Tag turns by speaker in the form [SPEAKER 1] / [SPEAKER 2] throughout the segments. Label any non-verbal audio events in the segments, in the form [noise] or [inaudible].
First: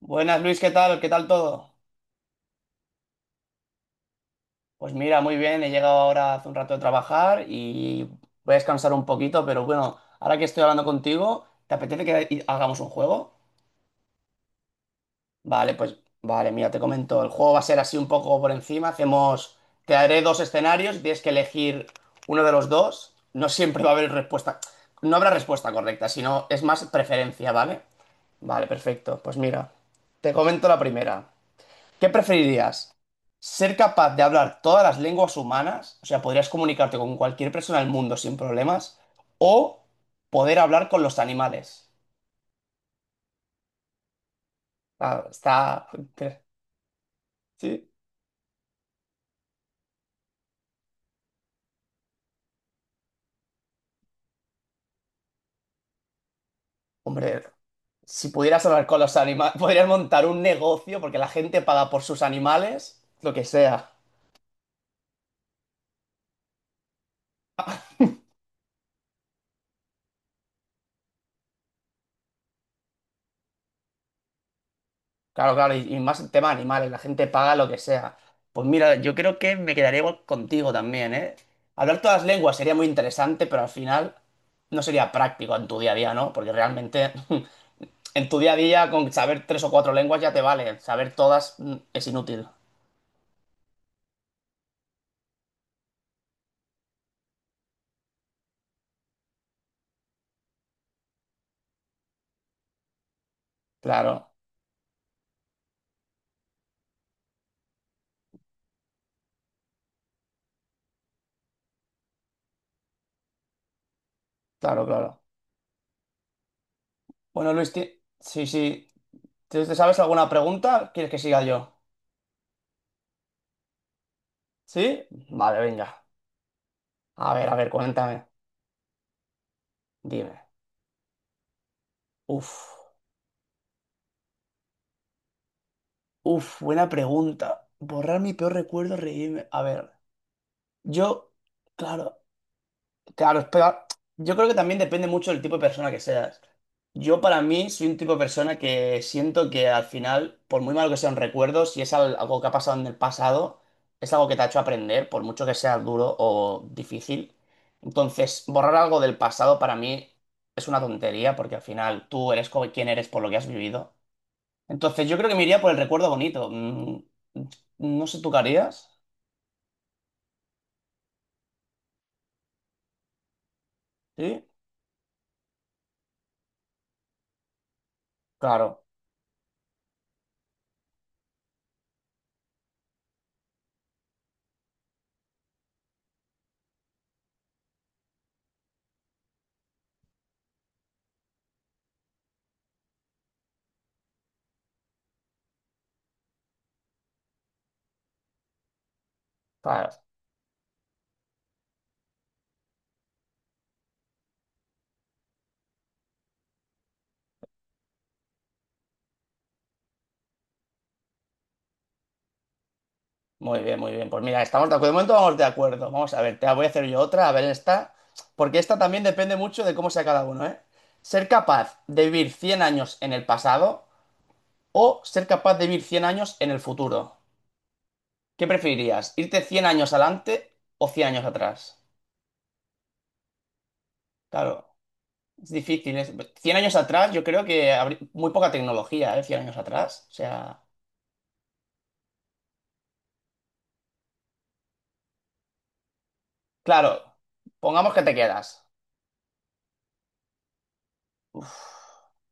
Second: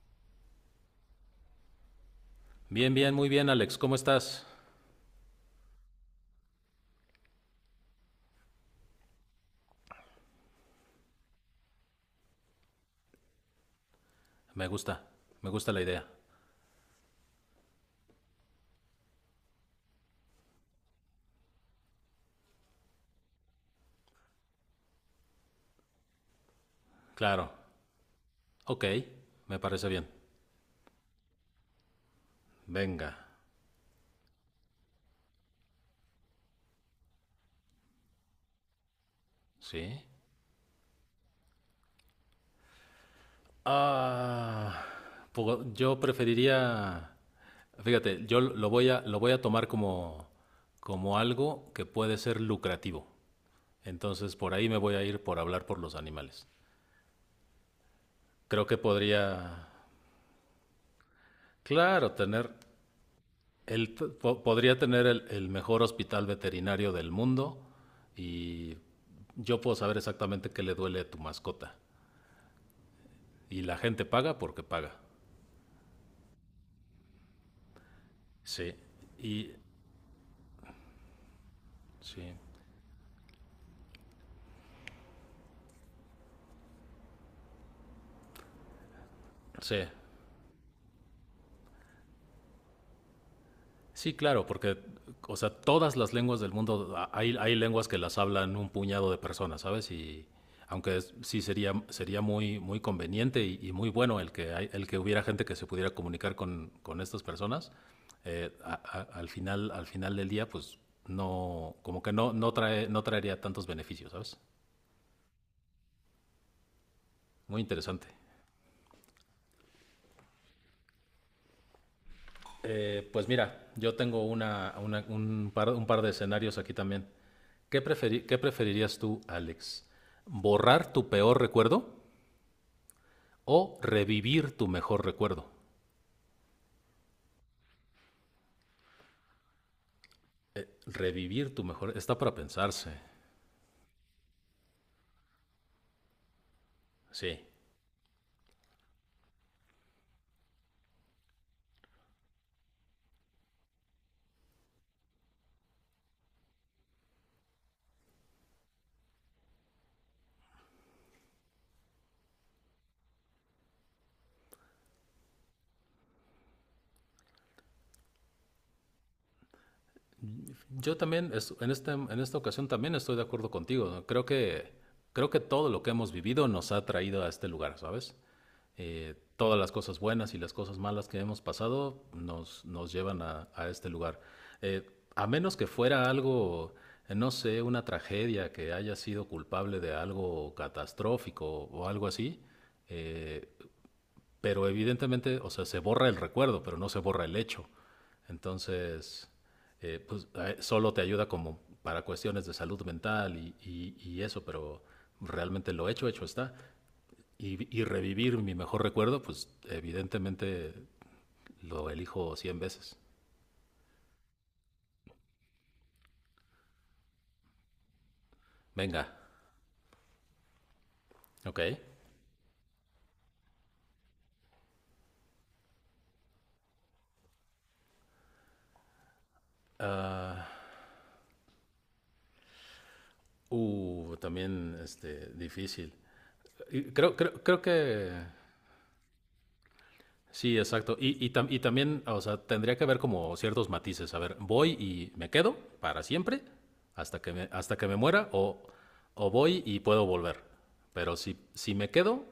[SPEAKER 1] Buenas Luis, ¿qué tal? ¿Qué tal todo?
[SPEAKER 2] Bien, bien, muy bien, Alex. ¿Cómo estás?
[SPEAKER 1] Pues mira, muy bien, he llegado ahora hace un rato de trabajar y voy a descansar un poquito, pero bueno, ahora que estoy hablando contigo, ¿te apetece que hagamos un juego?
[SPEAKER 2] Me gusta, me gusta
[SPEAKER 1] Vale,
[SPEAKER 2] la
[SPEAKER 1] pues
[SPEAKER 2] idea.
[SPEAKER 1] vale, mira, te comento, el juego va a ser así un poco por encima, hacemos, te daré dos escenarios, y tienes que elegir uno de los dos, no siempre va a haber respuesta, no habrá respuesta correcta, sino es más
[SPEAKER 2] Claro.
[SPEAKER 1] preferencia, ¿vale? Vale,
[SPEAKER 2] Ok,
[SPEAKER 1] perfecto, pues
[SPEAKER 2] me
[SPEAKER 1] mira,
[SPEAKER 2] parece bien.
[SPEAKER 1] te comento la primera. ¿Qué preferirías?
[SPEAKER 2] Venga.
[SPEAKER 1] ¿Ser capaz de hablar todas las lenguas humanas? O sea, podrías comunicarte con cualquier persona del mundo sin problemas. ¿O
[SPEAKER 2] ¿Sí?
[SPEAKER 1] poder hablar con los animales?
[SPEAKER 2] Ah,
[SPEAKER 1] Claro,
[SPEAKER 2] po-
[SPEAKER 1] está...
[SPEAKER 2] yo preferiría.
[SPEAKER 1] Sí.
[SPEAKER 2] Fíjate, yo lo voy a tomar como algo que puede ser lucrativo. Entonces, por ahí me voy a ir por hablar por los animales.
[SPEAKER 1] Hombre, si pudieras
[SPEAKER 2] Creo que
[SPEAKER 1] hablar con los
[SPEAKER 2] podría,
[SPEAKER 1] animales, [laughs] podrías montar un negocio porque la gente paga por
[SPEAKER 2] claro,
[SPEAKER 1] sus
[SPEAKER 2] tener,
[SPEAKER 1] animales, lo que sea.
[SPEAKER 2] Podría tener el mejor hospital veterinario del mundo y yo puedo saber exactamente qué le duele a tu mascota. Y la gente paga porque paga.
[SPEAKER 1] Claro, claro, y más el tema de animales, la gente paga lo que sea. Pues
[SPEAKER 2] Sí.
[SPEAKER 1] mira, yo creo
[SPEAKER 2] Y
[SPEAKER 1] que me quedaría igual contigo también, ¿eh? Hablar todas
[SPEAKER 2] sí.
[SPEAKER 1] las lenguas sería muy interesante, pero al final no sería práctico en tu día a día, ¿no? Porque realmente [laughs] en tu día a día con saber tres o
[SPEAKER 2] Sí.
[SPEAKER 1] cuatro lenguas ya te vale, saber todas es inútil.
[SPEAKER 2] Sí, claro, porque, o sea, todas las lenguas del mundo, hay lenguas que las hablan un puñado de personas, ¿sabes? Y aunque sería muy, muy conveniente y muy bueno el
[SPEAKER 1] Claro,
[SPEAKER 2] que, hay- el que hubiera gente que se pudiera comunicar con estas personas, al final del día, pues no, como que no, no traería tantos beneficios, ¿sabes?
[SPEAKER 1] claro, claro. Bueno,
[SPEAKER 2] Muy
[SPEAKER 1] Luis,
[SPEAKER 2] interesante.
[SPEAKER 1] sí, sí. ¿Te sabes alguna pregunta? ¿Quieres que siga yo?
[SPEAKER 2] Pues mira, yo tengo una,
[SPEAKER 1] ¿Sí?
[SPEAKER 2] una- un,
[SPEAKER 1] Vale,
[SPEAKER 2] par, un par
[SPEAKER 1] venga.
[SPEAKER 2] de escenarios aquí también.
[SPEAKER 1] A ver,
[SPEAKER 2] ¿Qué,
[SPEAKER 1] cuéntame.
[SPEAKER 2] preferi- ¿Qué preferirías tú, Alex?
[SPEAKER 1] Dime.
[SPEAKER 2] ¿Borrar tu peor recuerdo
[SPEAKER 1] Uf.
[SPEAKER 2] o revivir tu mejor recuerdo?
[SPEAKER 1] Uf, buena pregunta. Borrar mi peor recuerdo, reírme. A ver, yo,
[SPEAKER 2] Revivir tu mejor, está
[SPEAKER 1] claro,
[SPEAKER 2] para pensarse.
[SPEAKER 1] claro, espera. Yo creo que también depende mucho del tipo de persona que seas. Yo
[SPEAKER 2] Sí.
[SPEAKER 1] para mí soy un tipo de persona que siento que al final, por muy malo que sean recuerdos, si es algo que ha pasado en el pasado, es algo que te ha hecho aprender, por mucho que sea duro o difícil. Entonces, borrar algo del pasado para mí es una tontería, porque al final tú eres como quien eres por lo que has vivido. Entonces, yo creo que me iría por el recuerdo bonito. No sé, ¿tú qué harías?
[SPEAKER 2] Yo también, en esta ocasión también estoy de acuerdo contigo, ¿no? Creo
[SPEAKER 1] ¿Sí?
[SPEAKER 2] que, creo que todo lo que hemos vivido nos ha traído a este lugar, ¿sabes?
[SPEAKER 1] Claro,
[SPEAKER 2] Todas las cosas buenas y las cosas malas que hemos pasado nos llevan a este lugar. Eh, a menos que fuera algo, no sé, una tragedia que haya sido culpable de algo catastrófico o algo así, eh, pero evidentemente, o sea, se borra el recuerdo, pero no se borra el hecho. Entonces,
[SPEAKER 1] claro.
[SPEAKER 2] pues solo te ayuda como para cuestiones de salud mental y eso, pero realmente lo hecho, hecho está. Y revivir mi mejor recuerdo, pues evidentemente lo elijo 100 veces.
[SPEAKER 1] Muy bien, muy bien. Pues mira, estamos de acuerdo. De momento vamos de acuerdo. Vamos a ver, te voy a hacer yo otra, a ver esta. Porque esta también
[SPEAKER 2] Venga,
[SPEAKER 1] depende mucho de cómo sea cada uno, ¿eh? Ser
[SPEAKER 2] ok.
[SPEAKER 1] capaz de vivir 100 años en el pasado o ser capaz de vivir 100 años en el futuro. ¿Qué preferirías? ¿Irte 100 años adelante
[SPEAKER 2] Ah,
[SPEAKER 1] o 100 años atrás? Claro,
[SPEAKER 2] también
[SPEAKER 1] es
[SPEAKER 2] difícil.
[SPEAKER 1] difícil. 100 años
[SPEAKER 2] Y
[SPEAKER 1] atrás
[SPEAKER 2] Creo,
[SPEAKER 1] yo
[SPEAKER 2] creo,
[SPEAKER 1] creo
[SPEAKER 2] creo
[SPEAKER 1] que habría
[SPEAKER 2] que
[SPEAKER 1] muy poca tecnología, ¿eh? 100 años atrás. O
[SPEAKER 2] sí,
[SPEAKER 1] sea...
[SPEAKER 2] exacto. Y también, o sea, tendría que haber como ciertos matices. A ver, voy y me quedo para siempre
[SPEAKER 1] Claro,
[SPEAKER 2] hasta que me, hasta que
[SPEAKER 1] pongamos
[SPEAKER 2] me
[SPEAKER 1] que te
[SPEAKER 2] muera, o,
[SPEAKER 1] quedas.
[SPEAKER 2] o voy y puedo volver. Pero si,
[SPEAKER 1] Uf,
[SPEAKER 2] si me quedo,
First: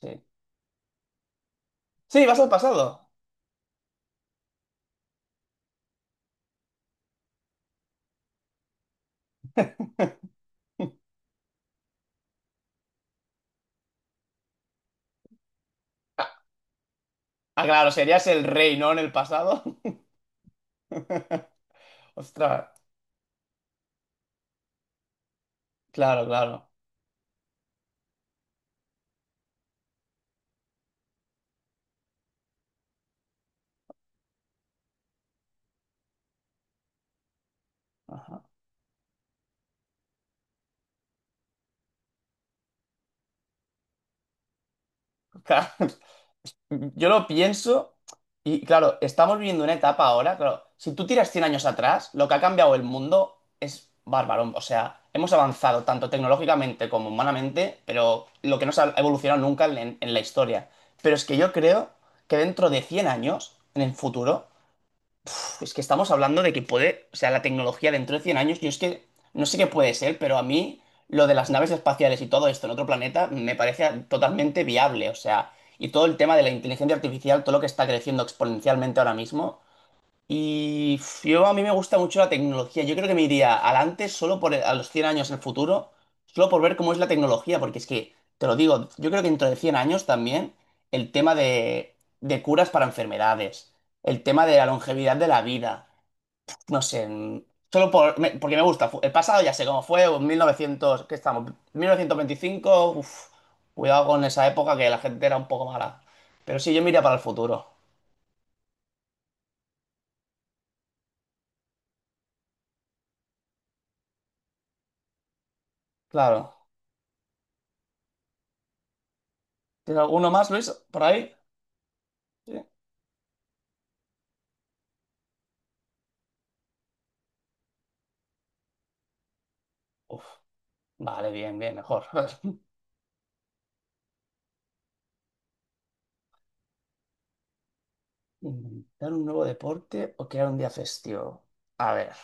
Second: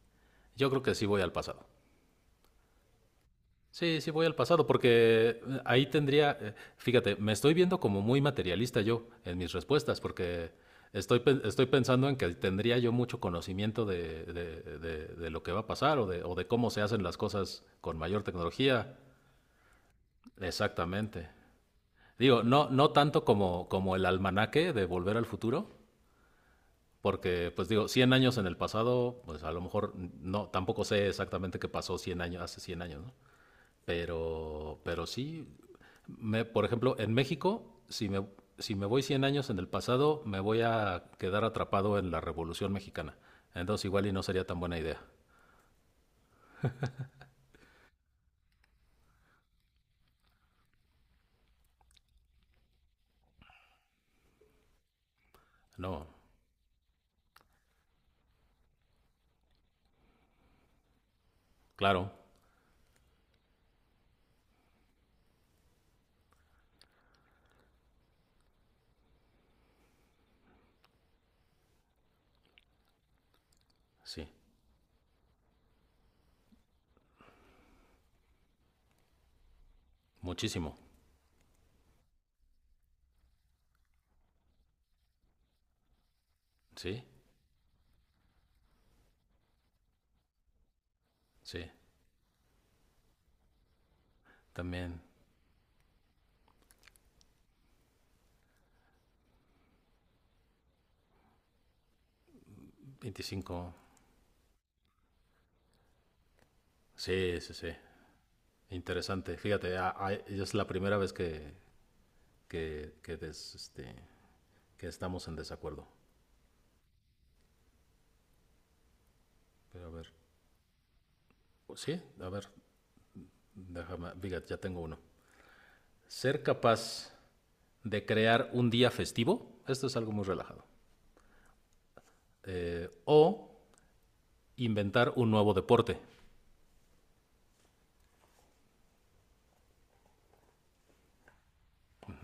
[SPEAKER 1] sí.
[SPEAKER 2] yo creo que sí voy al pasado.
[SPEAKER 1] Sí, vas al pasado.
[SPEAKER 2] Sí, sí voy al pasado porque ahí tendría, fíjate, me estoy viendo como muy materialista yo en mis respuestas porque estoy pensando en que tendría yo mucho conocimiento de lo que va a pasar o de, o
[SPEAKER 1] Ah,
[SPEAKER 2] de cómo se hacen las cosas
[SPEAKER 1] ah, claro,
[SPEAKER 2] con mayor
[SPEAKER 1] serías el rey, ¿no?
[SPEAKER 2] tecnología.
[SPEAKER 1] En el pasado.
[SPEAKER 2] Exactamente.
[SPEAKER 1] [laughs]
[SPEAKER 2] Digo,
[SPEAKER 1] Ostras,
[SPEAKER 2] no, no tanto como el almanaque de Volver al Futuro,
[SPEAKER 1] claro, claro.
[SPEAKER 2] porque, pues digo, 100 años en el pasado, pues a lo mejor no, tampoco sé exactamente qué pasó 100 años, hace 100 años, ¿no? Pero sí, por ejemplo, en México, si me,
[SPEAKER 1] Ajá.
[SPEAKER 2] si me voy 100 años en el pasado, me voy a quedar atrapado en la Revolución Mexicana. Entonces igual y no sería tan buena idea.
[SPEAKER 1] Claro, [laughs] yo lo pienso y claro, estamos viviendo una etapa ahora, claro, si tú tiras 100 años atrás, lo que ha cambiado el mundo es bárbaro. O sea, hemos avanzado
[SPEAKER 2] No,
[SPEAKER 1] tanto tecnológicamente como humanamente, pero lo que no se ha evolucionado nunca en, en la historia. Pero es que yo creo
[SPEAKER 2] claro,
[SPEAKER 1] que dentro de 100 años, en el futuro, es que estamos hablando de que puede, o sea, la tecnología dentro de 100 años, yo es que no sé qué puede ser, pero a mí lo de las naves espaciales y todo esto en otro planeta me parece
[SPEAKER 2] sí,
[SPEAKER 1] totalmente viable, o sea, y todo el tema de la inteligencia artificial, todo lo que está creciendo exponencialmente ahora mismo.
[SPEAKER 2] muchísimo,
[SPEAKER 1] Y yo a mí me gusta mucho la tecnología, yo creo que me iría al antes, solo por a los 100 años en el futuro, solo por ver cómo es
[SPEAKER 2] sí,
[SPEAKER 1] la tecnología, porque es que, te lo digo, yo creo que dentro de 100 años también el tema
[SPEAKER 2] sí,
[SPEAKER 1] de curas para enfermedades, el tema de la
[SPEAKER 2] también
[SPEAKER 1] longevidad de la vida no sé, solo por, porque me gusta. El pasado ya sé cómo fue, o en 1900, ¿qué estamos? 1925, uf,
[SPEAKER 2] 25.
[SPEAKER 1] cuidado con esa época que la gente era un poco mala. Pero sí, yo miraría para el
[SPEAKER 2] Sí, sí,
[SPEAKER 1] futuro,
[SPEAKER 2] sí. Interesante. Fíjate, es la primera vez que, que, que des- este, que estamos en desacuerdo.
[SPEAKER 1] claro.
[SPEAKER 2] Pero a
[SPEAKER 1] ¿Tienes
[SPEAKER 2] ver.
[SPEAKER 1] alguno más, Luis, por ahí?
[SPEAKER 2] Sí, a ver,
[SPEAKER 1] Sí.
[SPEAKER 2] déjame. Fíjate, ya tengo uno. Ser capaz de crear un día festivo, esto es algo muy
[SPEAKER 1] Uf,
[SPEAKER 2] relajado.
[SPEAKER 1] vale, bien, bien, mejor. [laughs]
[SPEAKER 2] O inventar un nuevo deporte.
[SPEAKER 1] ¿Inventar un nuevo deporte o crear un día festivo? A ver.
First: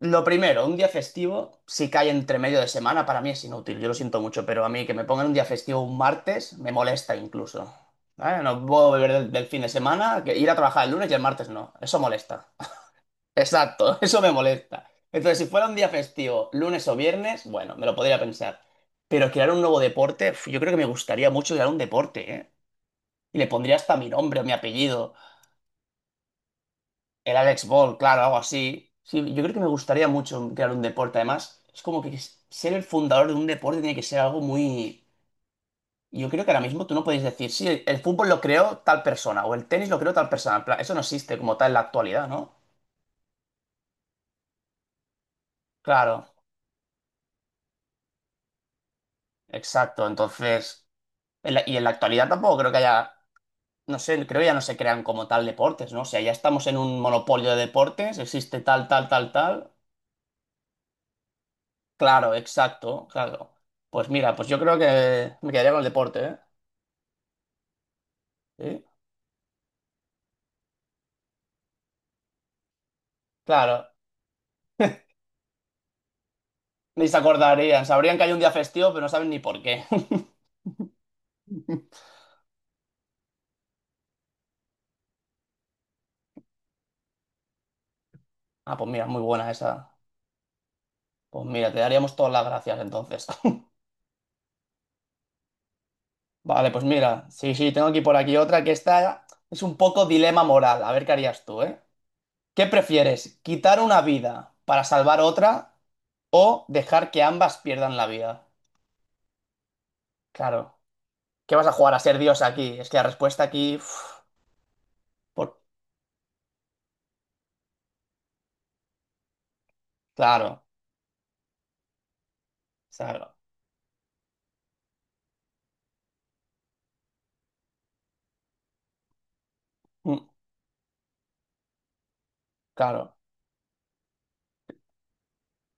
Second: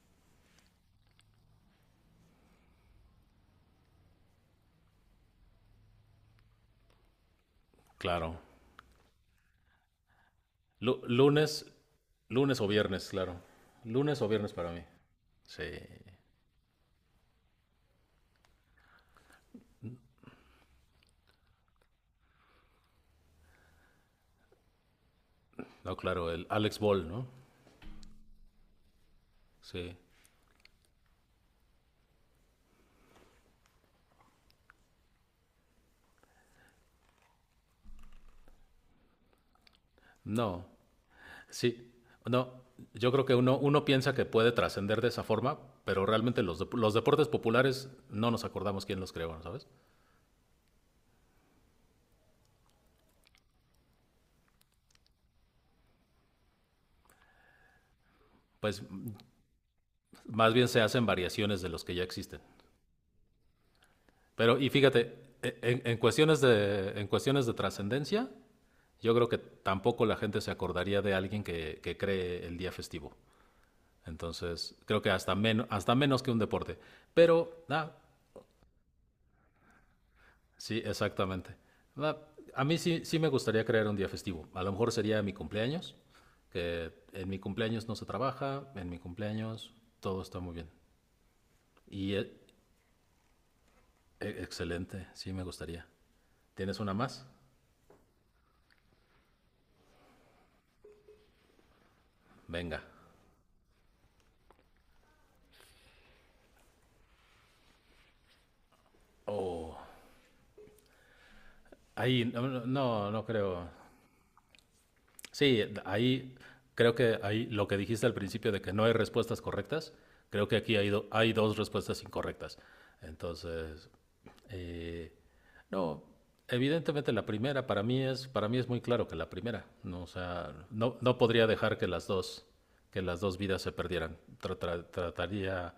[SPEAKER 1] Lo primero, un día festivo, si cae entre medio de semana, para mí es inútil, yo lo siento mucho, pero a mí que me pongan un día festivo un martes me molesta incluso.
[SPEAKER 2] Claro.
[SPEAKER 1] ¿Vale? No puedo beber del fin de semana, que ir a trabajar el
[SPEAKER 2] Lu-
[SPEAKER 1] lunes y el martes
[SPEAKER 2] lunes,
[SPEAKER 1] no, eso molesta.
[SPEAKER 2] lunes o viernes,
[SPEAKER 1] [laughs]
[SPEAKER 2] claro.
[SPEAKER 1] Exacto, eso
[SPEAKER 2] Lunes o
[SPEAKER 1] me
[SPEAKER 2] viernes para mí.
[SPEAKER 1] molesta. Entonces, si
[SPEAKER 2] Sí.
[SPEAKER 1] fuera un día festivo, lunes o viernes, bueno, me lo podría pensar. Pero crear un nuevo deporte, uf, yo creo que me gustaría mucho crear un deporte, ¿eh? Y le pondría hasta mi nombre o mi apellido.
[SPEAKER 2] No, claro, el Alex Ball, ¿no?
[SPEAKER 1] El Alex Ball, claro, algo así. Sí, yo creo que me
[SPEAKER 2] Sí.
[SPEAKER 1] gustaría mucho crear un deporte. Además, es como que ser el fundador de un deporte tiene que ser algo muy... Yo creo que ahora mismo tú no puedes decir, sí, el fútbol lo creó tal persona o el tenis lo creó tal persona. En
[SPEAKER 2] No.
[SPEAKER 1] plan, eso no existe como tal en la
[SPEAKER 2] Sí,
[SPEAKER 1] actualidad, ¿no?
[SPEAKER 2] no, yo creo que uno piensa que puede trascender de esa forma, pero
[SPEAKER 1] Claro,
[SPEAKER 2] realmente los deportes populares no nos acordamos quién los creó, ¿sabes?
[SPEAKER 1] exacto. Entonces, y en la actualidad tampoco creo que haya, no sé, creo que ya no se crean como tal deportes, ¿no? O sea, ya estamos en un monopolio de deportes, existe
[SPEAKER 2] Pues
[SPEAKER 1] tal, tal,
[SPEAKER 2] m-
[SPEAKER 1] tal, tal.
[SPEAKER 2] más bien se hacen variaciones de los que ya
[SPEAKER 1] Claro,
[SPEAKER 2] existen.
[SPEAKER 1] exacto, claro. Pues mira, pues yo
[SPEAKER 2] Pero, y
[SPEAKER 1] creo
[SPEAKER 2] fíjate,
[SPEAKER 1] que me
[SPEAKER 2] e-
[SPEAKER 1] quedaría con
[SPEAKER 2] en,
[SPEAKER 1] el
[SPEAKER 2] en
[SPEAKER 1] deporte, ¿eh?
[SPEAKER 2] cuestiones de trascendencia,
[SPEAKER 1] Sí,
[SPEAKER 2] yo creo que tampoco la gente se acordaría de alguien que cree el día festivo.
[SPEAKER 1] claro,
[SPEAKER 2] Entonces, creo que hasta menos que un deporte.
[SPEAKER 1] ni se
[SPEAKER 2] Pero,
[SPEAKER 1] acordarían.
[SPEAKER 2] nada.
[SPEAKER 1] Sabrían que hay un día festivo, pero no saben ni por qué.
[SPEAKER 2] Sí, exactamente.
[SPEAKER 1] [laughs]
[SPEAKER 2] Va, a mí sí, sí me gustaría crear un día festivo. A lo mejor sería mi cumpleaños, que en mi cumpleaños no se trabaja,
[SPEAKER 1] Ah,
[SPEAKER 2] en
[SPEAKER 1] pues
[SPEAKER 2] mi
[SPEAKER 1] mira, muy buena
[SPEAKER 2] cumpleaños
[SPEAKER 1] esa.
[SPEAKER 2] todo está muy bien.
[SPEAKER 1] Pues mira, te
[SPEAKER 2] Y
[SPEAKER 1] daríamos
[SPEAKER 2] eh,
[SPEAKER 1] todas las gracias entonces. [laughs]
[SPEAKER 2] Excelente, sí me gustaría.
[SPEAKER 1] Vale,
[SPEAKER 2] ¿Tienes
[SPEAKER 1] pues
[SPEAKER 2] una
[SPEAKER 1] mira,
[SPEAKER 2] más?
[SPEAKER 1] sí, sí, tengo aquí por aquí otra que esta es un poco dilema moral. A ver qué harías tú, ¿eh? ¿Qué
[SPEAKER 2] Venga.
[SPEAKER 1] prefieres? ¿Quitar una vida para salvar otra o dejar que ambas pierdan la vida?
[SPEAKER 2] Oh,
[SPEAKER 1] Claro. ¿Qué vas a jugar a ser
[SPEAKER 2] ahí,
[SPEAKER 1] Dios
[SPEAKER 2] no, no,
[SPEAKER 1] aquí? Es que la
[SPEAKER 2] no
[SPEAKER 1] respuesta
[SPEAKER 2] creo.
[SPEAKER 1] aquí... uf, por...
[SPEAKER 2] Sí, ahí creo que ahí lo que dijiste al principio de que no hay respuestas correctas, creo que
[SPEAKER 1] Claro,
[SPEAKER 2] aquí hay dos respuestas incorrectas.
[SPEAKER 1] claro.
[SPEAKER 2] Entonces, eh, no, evidentemente la primera para mí es muy claro que la primera, no, o
[SPEAKER 1] Mm,
[SPEAKER 2] sea, no, no podría dejar que las dos que
[SPEAKER 1] claro.
[SPEAKER 2] las dos vidas se perdieran. Tra- tra- trataría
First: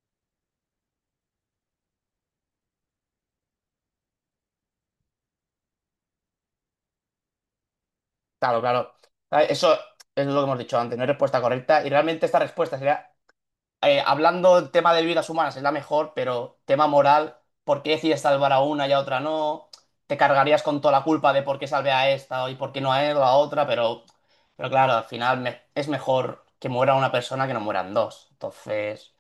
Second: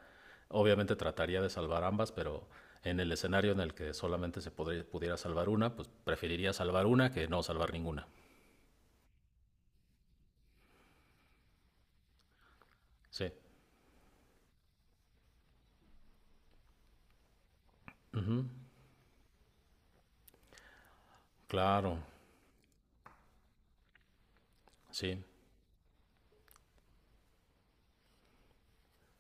[SPEAKER 2] obviamente trataría de salvar ambas, pero en el escenario en el que solamente pudiera salvar una, pues preferiría salvar una que no salvar ninguna.
[SPEAKER 1] Claro, claro. Ah, eso es lo que hemos dicho antes, no hay respuesta correcta. Y realmente esta respuesta sería,
[SPEAKER 2] Sí.
[SPEAKER 1] hablando del tema de vidas humanas, es la mejor, pero tema moral, ¿por qué decides salvar a una y a otra no? Te cargarías con toda la culpa de por qué salvé
[SPEAKER 2] Claro,
[SPEAKER 1] a esta y por qué no a él o a otra, pero claro, al
[SPEAKER 2] sí.
[SPEAKER 1] final es mejor que muera una persona que no mueran dos. Entonces,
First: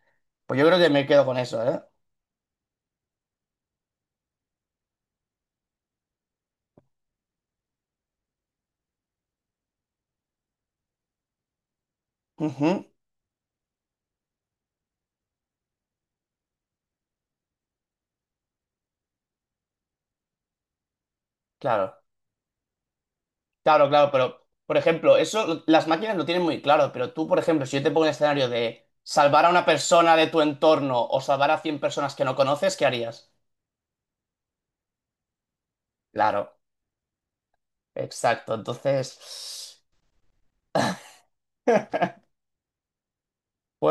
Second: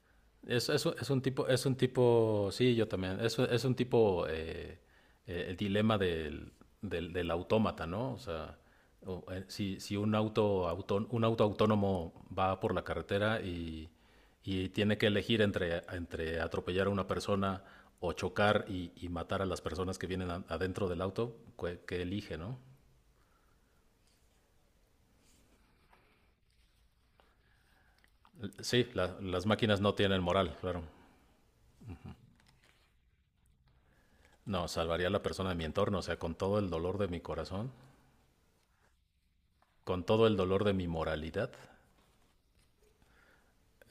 [SPEAKER 1] pues yo creo que me quedo con eso,
[SPEAKER 2] Es un
[SPEAKER 1] ¿eh?
[SPEAKER 2] tipo, sí, yo también. Es un tipo, el dilema del autómata, ¿no? O sea, si un auto autónomo va
[SPEAKER 1] Ujú,
[SPEAKER 2] por la carretera y tiene que elegir entre atropellar a una persona o chocar y matar a las personas que vienen adentro del auto, ¿qué,
[SPEAKER 1] claro.
[SPEAKER 2] qué elige, ¿no?
[SPEAKER 1] Claro, claro, pero por ejemplo, eso las máquinas lo tienen muy claro, pero tú, por ejemplo, si yo te pongo un escenario
[SPEAKER 2] Sí,
[SPEAKER 1] de
[SPEAKER 2] la-
[SPEAKER 1] salvar
[SPEAKER 2] las
[SPEAKER 1] a una
[SPEAKER 2] máquinas no
[SPEAKER 1] persona
[SPEAKER 2] tienen
[SPEAKER 1] de tu
[SPEAKER 2] moral, claro.
[SPEAKER 1] entorno o salvar a 100 personas que no conoces, ¿qué harías?
[SPEAKER 2] No, salvaría a la persona de mi entorno, o sea, con
[SPEAKER 1] Claro,
[SPEAKER 2] todo el dolor de mi corazón,
[SPEAKER 1] exacto. Entonces,
[SPEAKER 2] con todo el dolor de mi moralidad.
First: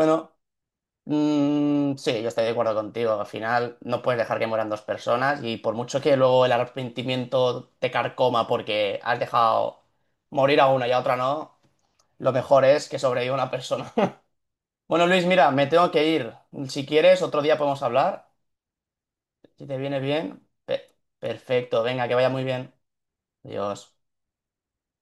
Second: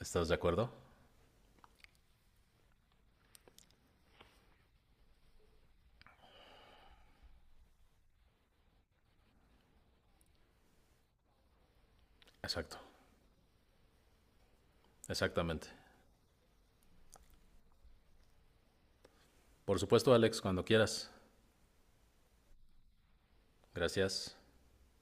[SPEAKER 2] ¿Estás de acuerdo?
[SPEAKER 1] mm, sí, yo estoy de acuerdo contigo. Al final no puedes dejar que mueran dos personas y por mucho que luego el arrepentimiento te carcoma porque has dejado morir a una y a otra no, lo mejor
[SPEAKER 2] Exacto,
[SPEAKER 1] es que sobreviva una persona. [laughs] Bueno, Luis, mira, me
[SPEAKER 2] exactamente.
[SPEAKER 1] tengo que ir. Si quieres, otro día podemos hablar. Si te
[SPEAKER 2] Por
[SPEAKER 1] viene
[SPEAKER 2] supuesto, Alex,
[SPEAKER 1] bien,
[SPEAKER 2] cuando quieras.
[SPEAKER 1] perfecto, venga, que vaya muy bien. Adiós.
[SPEAKER 2] Gracias.